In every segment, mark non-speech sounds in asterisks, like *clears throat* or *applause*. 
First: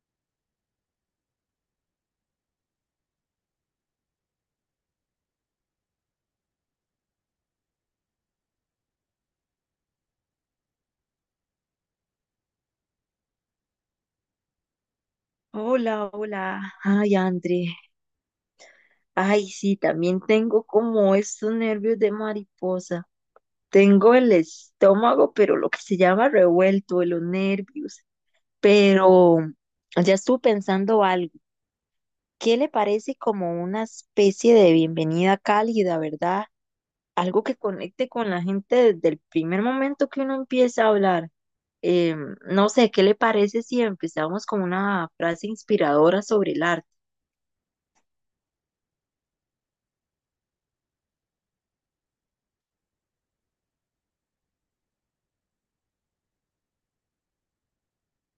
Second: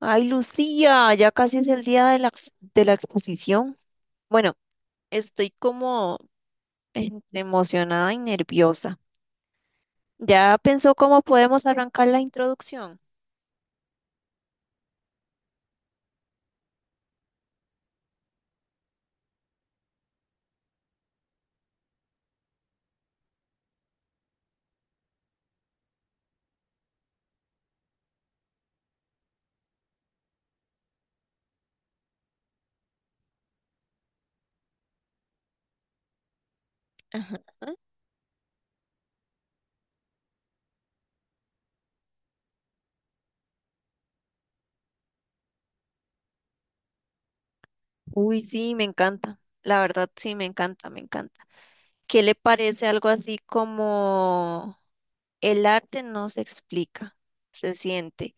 Ay, Lucía, ya casi es el día de de la exposición. Bueno, estoy como entre emocionada y nerviosa. ¿Ya pensó cómo podemos arrancar la introducción? Hola, hola. Ay, André. Ay, sí, también tengo como estos nervios de mariposa. Tengo el estómago, pero lo que se llama revuelto de los nervios. Pero ya estuve pensando algo. ¿Qué le parece como una especie de bienvenida cálida, verdad? Ajá. Algo que conecte con la gente desde el primer momento que uno empieza a hablar. No sé, ¿qué le parece si empezamos con una frase inspiradora sobre el arte? Uy, sí, me encanta. La verdad, sí, me encanta, me encanta. ¿Qué le parece algo así como el arte no se explica, se siente?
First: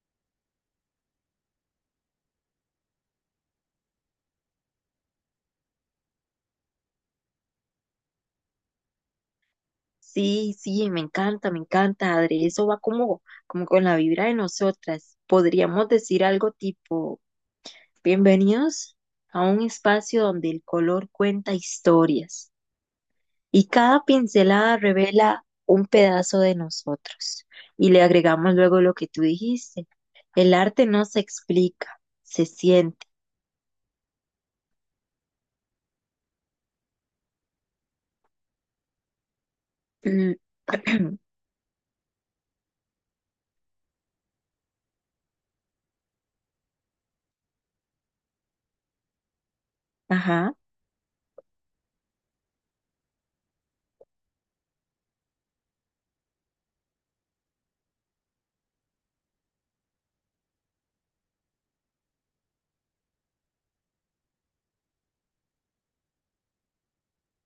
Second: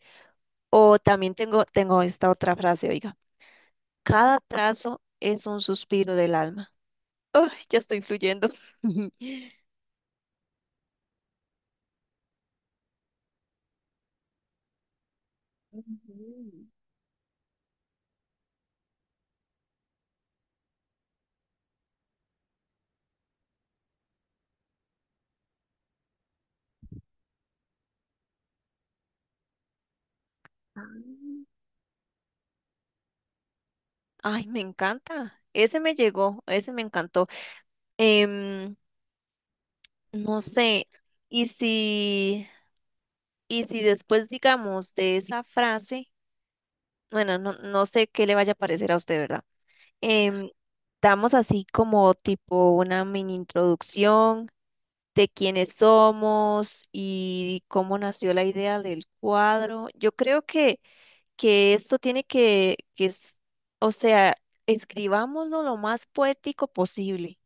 O también tengo esta otra frase, oiga, cada trazo es un suspiro del alma. Ay, ya estoy fluyendo. *laughs* Sí, sí, me encanta, Adri. Eso va como, como con la vibra de nosotras. Podríamos decir algo Mm. tipo, bienvenidos a un espacio donde el color cuenta historias y cada pincelada revela un pedazo de nosotros. Y le agregamos luego lo que tú dijiste. El arte no se Ah. explica, se siente. Ay, me encanta. Ese me llegó, ese me encantó. Em, Mm. no sé, *clears throat* y si, y si después, digamos, de esa frase, bueno, no, no sé qué le vaya a parecer a usted, ¿verdad? Em, Ajá. Damos así como tipo una mini introducción de quiénes somos y cómo nació la idea del cuadro. Yo creo que esto tiene que es, o sea, escribámoslo lo más poético posible.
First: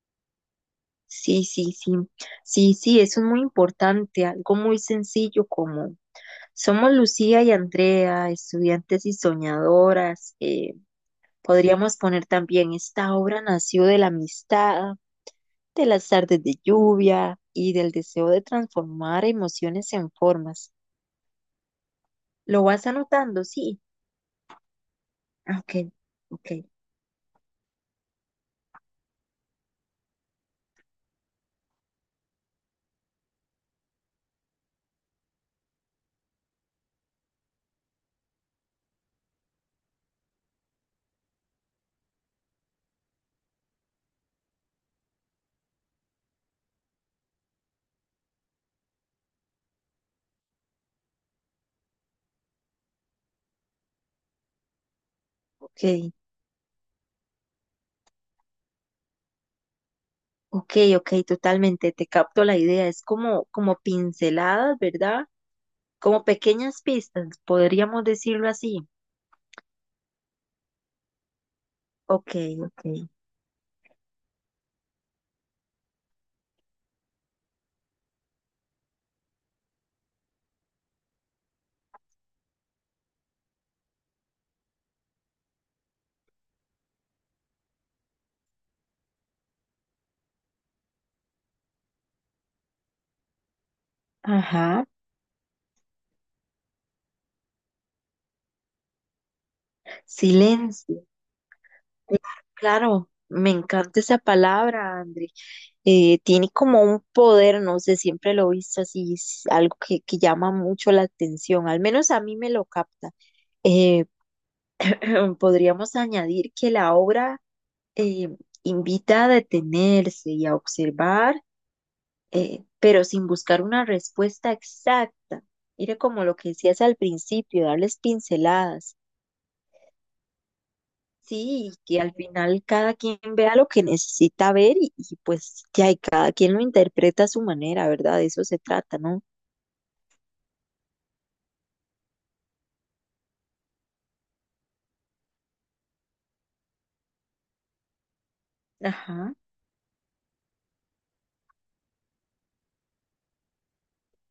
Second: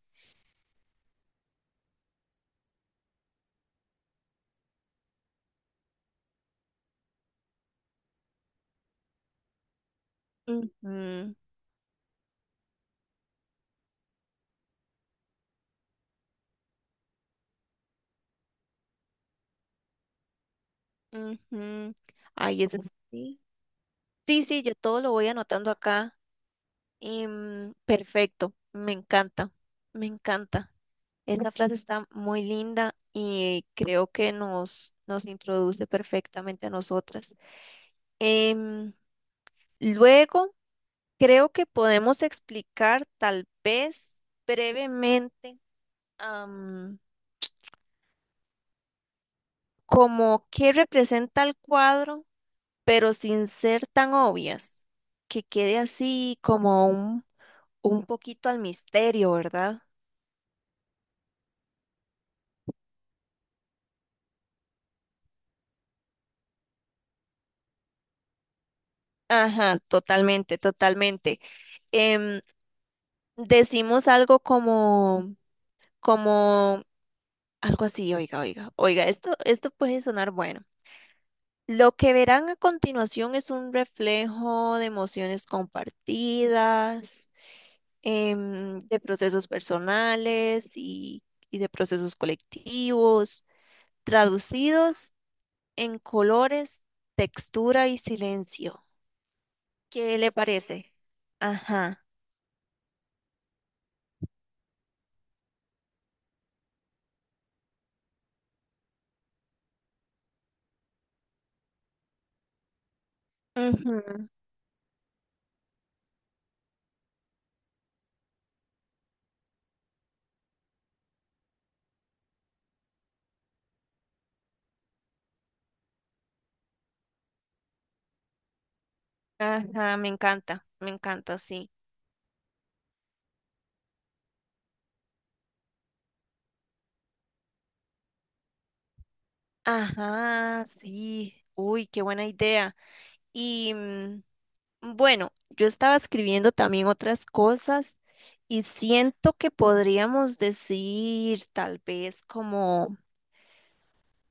Sí, sí, sí. Sí, sí, eso es muy importante, algo muy sencillo como: somos Lucía y Andrea, estudiantes y soñadoras. Ujú, Podríamos poner también, esta obra nació de la amistad, de las tardes de lluvia y del deseo de transformar emociones en formas. ujú. Ay, ¿Lo ese vas es- sí. anotando? Sí. Sí, sí, yo todo lo voy Ah, anotando ok, acá. ok, Y, mm, perfecto, me encanta, me encanta. Esa frase está muy linda y creo que nos introduce perfectamente a nosotras. Em, Luego, creo que podemos explicar tal vez brevemente, am, como qué representa el cuadro, pero sin ser tan obvias, que quede ok, así como un poquito al misterio, ¿verdad? ok, ok, totalmente. Te capto la idea. Es como, como pinceladas, ¿verdad? Como pequeñas pistas, podríamos decirlo así. Ajá, totalmente, totalmente. Ok, Em, ok. Decimos algo como, como, algo así, oiga, oiga, oiga, esto puede sonar bueno. Lo que verán a continuación es un reflejo de emociones compartidas, de procesos personales y de procesos colectivos, Ajá. traducidos en colores, textura y silencio. ¿Qué le parece? Silencio. Ajá. Claro, me encanta esa palabra, André. Tiene como un poder, no sé, siempre lo he visto así, es algo que llama mucho la atención, al menos a mí me lo capta. Eh, Ujú. *clears throat* Podríamos añadir que la obra eh, invita a detenerse y a observar, pero sin buscar una respuesta exacta. Mira como lo que decías al principio, darles pinceladas. Ajá, me encanta, sí. Sí, y que al final cada quien vea lo que necesita ver y pues ya, y cada quien lo interpreta a su manera, ¿verdad? De eso se trata, ¿no? Ajá, sí. Uy, qué buena idea. Y mm, bueno, yo estaba escribiendo también otras cosas y siento Ajá. que podríamos decir tal vez como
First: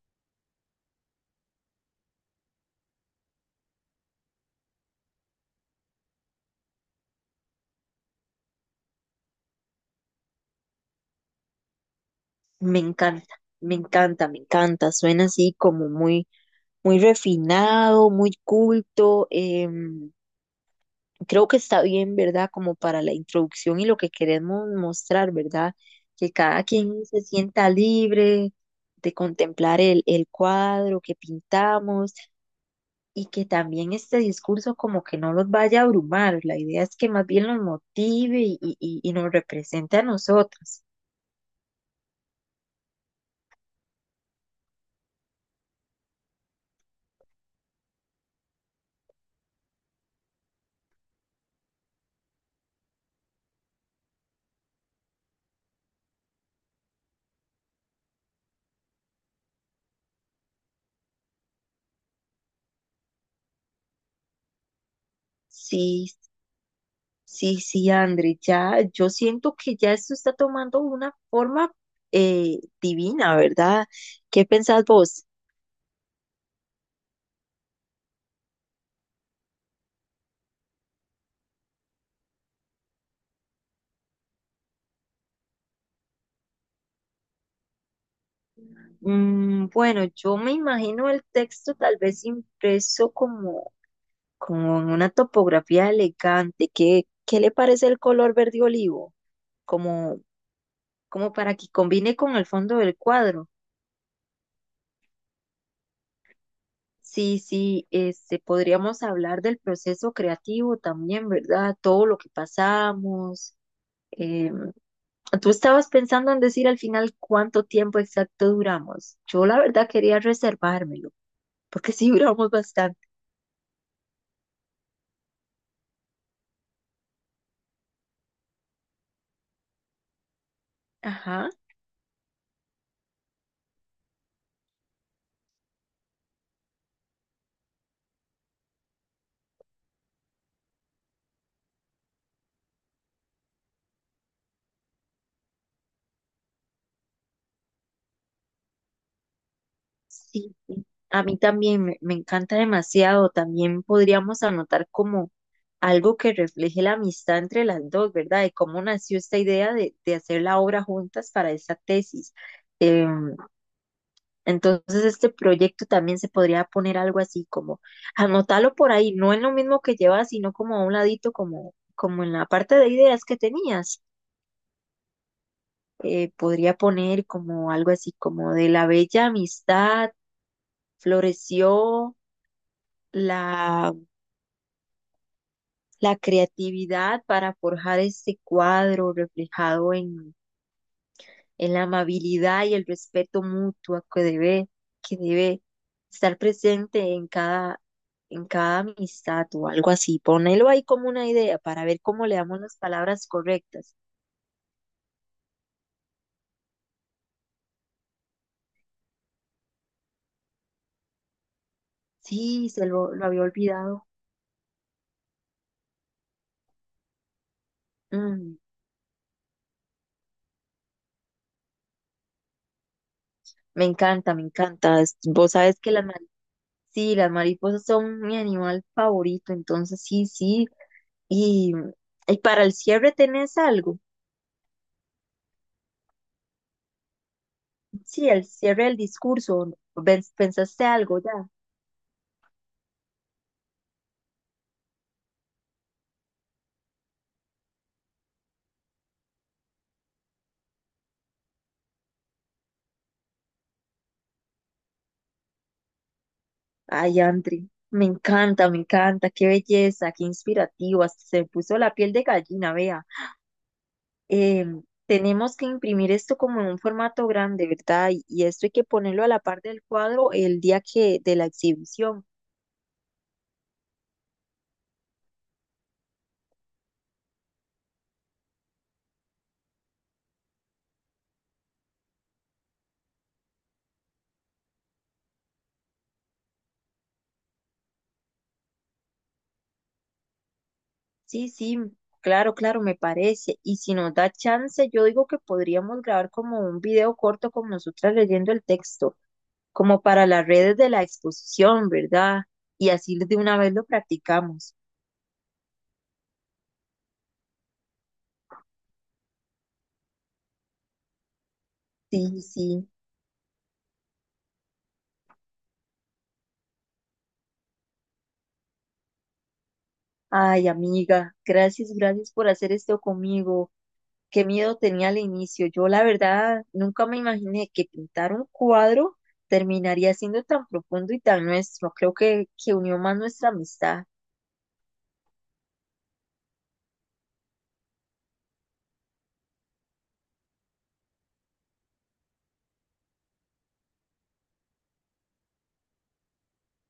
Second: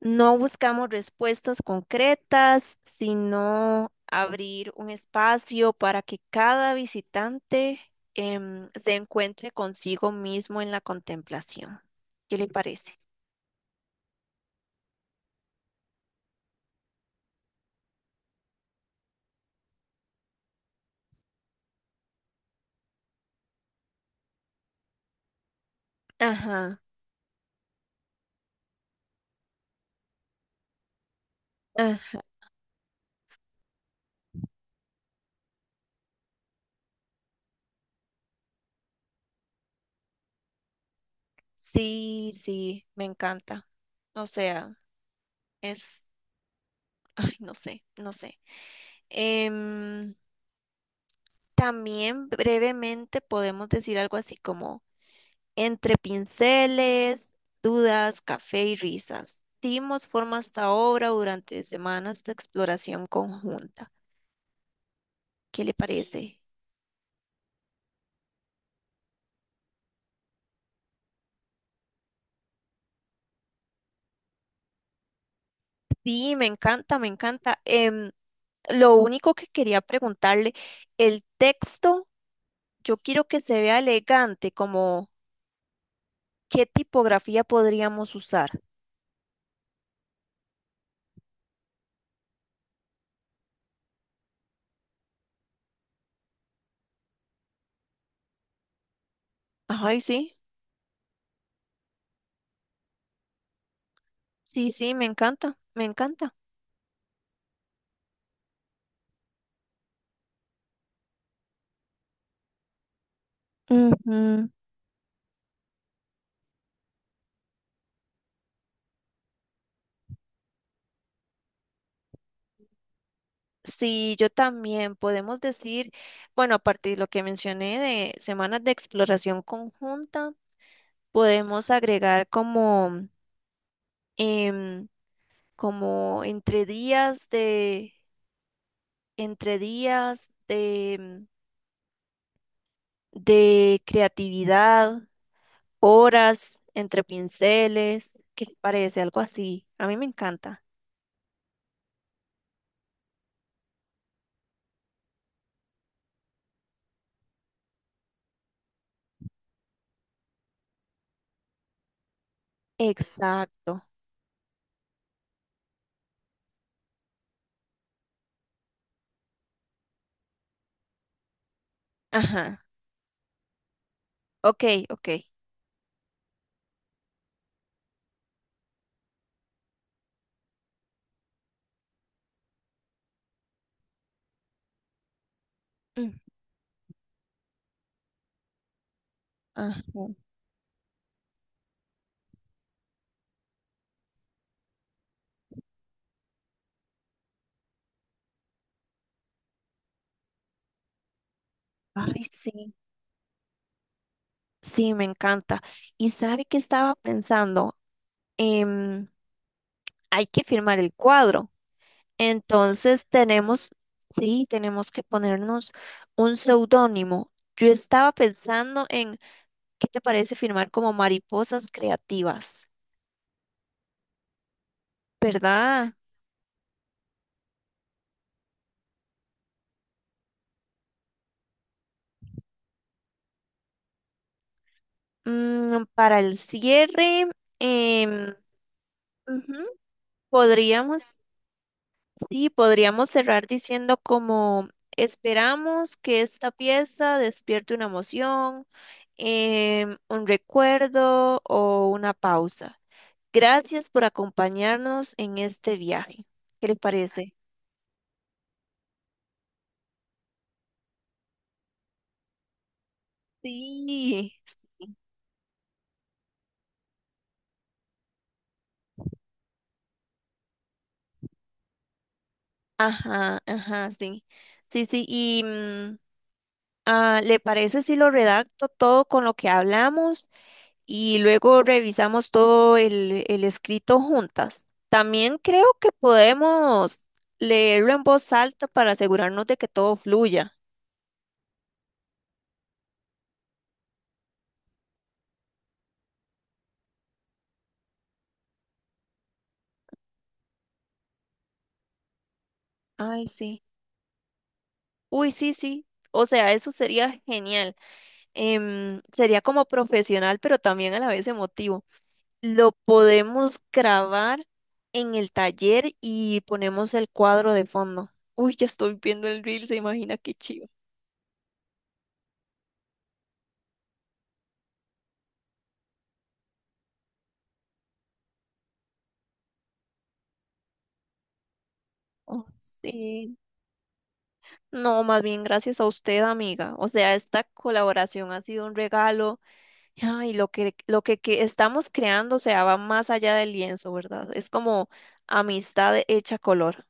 no buscamos respuestas concretas, sino abrir un espacio para que cada visitante, se encuentre consigo mismo en la contemplación. ¿Qué le Me parece? encanta, me encanta, me encanta. Suena así como muy, muy refinado, muy culto. Creo que está bien, ¿verdad? Como para la introducción y lo que queremos mostrar, ¿verdad? Que cada Ajá, quien se sienta libre de contemplar el cuadro que pintamos ah, y que también este discurso como que no los vaya a abrumar. La idea es que más bien los motive y nos represente a nosotras. sí, sí, me encanta. O sea, es, ay, no sé, no sé. Em, También brevemente podemos decir algo así como entre pinceles, dudas, café y risas. Dimos forma a esta obra durante semanas de exploración conjunta. ¿Qué le Sí, parece? sí, sí, André, ya yo siento que ya esto está tomando una forma divina, ¿verdad? ¿Qué pensás vos? Sí, me encanta, me encanta. Lo único que quería preguntarle, el texto, yo quiero que se vea elegante, como qué tipografía podríamos usar. Mm, bueno, yo me imagino el texto tal vez impreso como, como en una topografía elegante. ¿Qué le parece el color verde olivo? Ay, Como sí, como para que combine con el fondo del cuadro. sí, sí, me encanta, me encanta. Sí, sí, este, podríamos hablar del proceso creativo también, ¿verdad? Todo lo que pasamos. Ujú. Eh, Tú estabas pensando en decir al final cuánto tiempo exacto duramos. Yo la verdad quería reservármelo, porque sí *laughs* duramos bastante. Sí, yo también podemos decir, bueno, a partir de lo que mencioné de semanas de exploración conjunta, Ajá. podemos agregar como, em, como entre días de, de creatividad, horas entre pinceles, ¿qué te parece? Algo así. A mí me Sí, encanta. sí. A mí también me encanta demasiado. También podríamos anotar como algo que refleje la amistad entre las dos, ¿verdad? Y cómo nació esta idea de hacer la obra juntas para esta tesis. Em, Exacto. entonces, este proyecto también se podría poner algo así como anotarlo por ahí, no en lo mismo que llevas, sino como a un ladito, como, como en la Ajá. parte de ideas que tenías. Ok, ok. Podría poner como algo así como de la bella amistad floreció la, la creatividad para forjar este cuadro reflejado Ajá. En la amabilidad y el respeto mutuo que debe estar presente en cada amistad o algo así. Ponelo ahí como una idea para ver Ay, cómo le damos sí, las palabras correctas. sí, me encanta. Y sabe que estaba pensando, Em, hay que firmar el cuadro. Sí, Entonces lo había tenemos, olvidado. sí, tenemos que ponernos un seudónimo. Yo estaba Mm. pensando en, ¿qué te parece firmar como mariposas creativas? Me encanta, me encanta. Es- Vos sabes que ¿Verdad? las, mari- sí, las mariposas son mi animal favorito, entonces sí, sí. Y, y para el cierre tenés algo. Mm, para el cierre, Sí, em, el cierre del ujú, discurso. Ven- ¿Pensaste podríamos algo ya? sí, podríamos cerrar diciendo como esperamos que esta pieza despierte una emoción, un recuerdo o una pausa. Gracias por acompañarnos en este viaje. ¿Qué le Ay, parece? Andri, me encanta, me encanta. Qué belleza, qué inspirativo. Hasta se me puso la piel de gallina, vea. Sí, Tenemos que imprimir esto como en un formato grande, ¿verdad? Y esto hay que ponerlo a la par del cuadro el día que de la exhibición. ajá, ajá, sí. Sí, sí, ¿le parece si lo redacto todo con lo que hablamos? Y luego revisamos todo el escrito juntas. También creo que podemos leerlo en voz alta para asegurarnos de que todo fluya. Sí, sí, claro, claro, me parece. Y si nos da chance, yo digo que podríamos grabar como un video corto con nosotras leyendo el texto, como para las redes de la exposición, ¿verdad? Y así Ay, de una sí. vez lo practicamos. Uy, sí, sí. O sea, eso sería genial. Sería como profesional, pero también a la vez emotivo. Sí, Lo sí. podemos grabar en el taller y ponemos el cuadro de fondo. Uy, ya estoy viendo el reel, se imagina qué Ay, chido. amiga, gracias, gracias por hacer esto conmigo. Qué miedo tenía al inicio. Yo, la verdad, nunca me imaginé que pintar un cuadro terminaría siendo tan profundo y tan nuestro. Creo Oh, que unió más sí. nuestra amistad. No, más bien gracias a usted, amiga. O sea, esta colaboración ha sido un regalo. Ay, que estamos creando, o sea, va más allá del lienzo, ¿verdad? Es como amistad hecha color.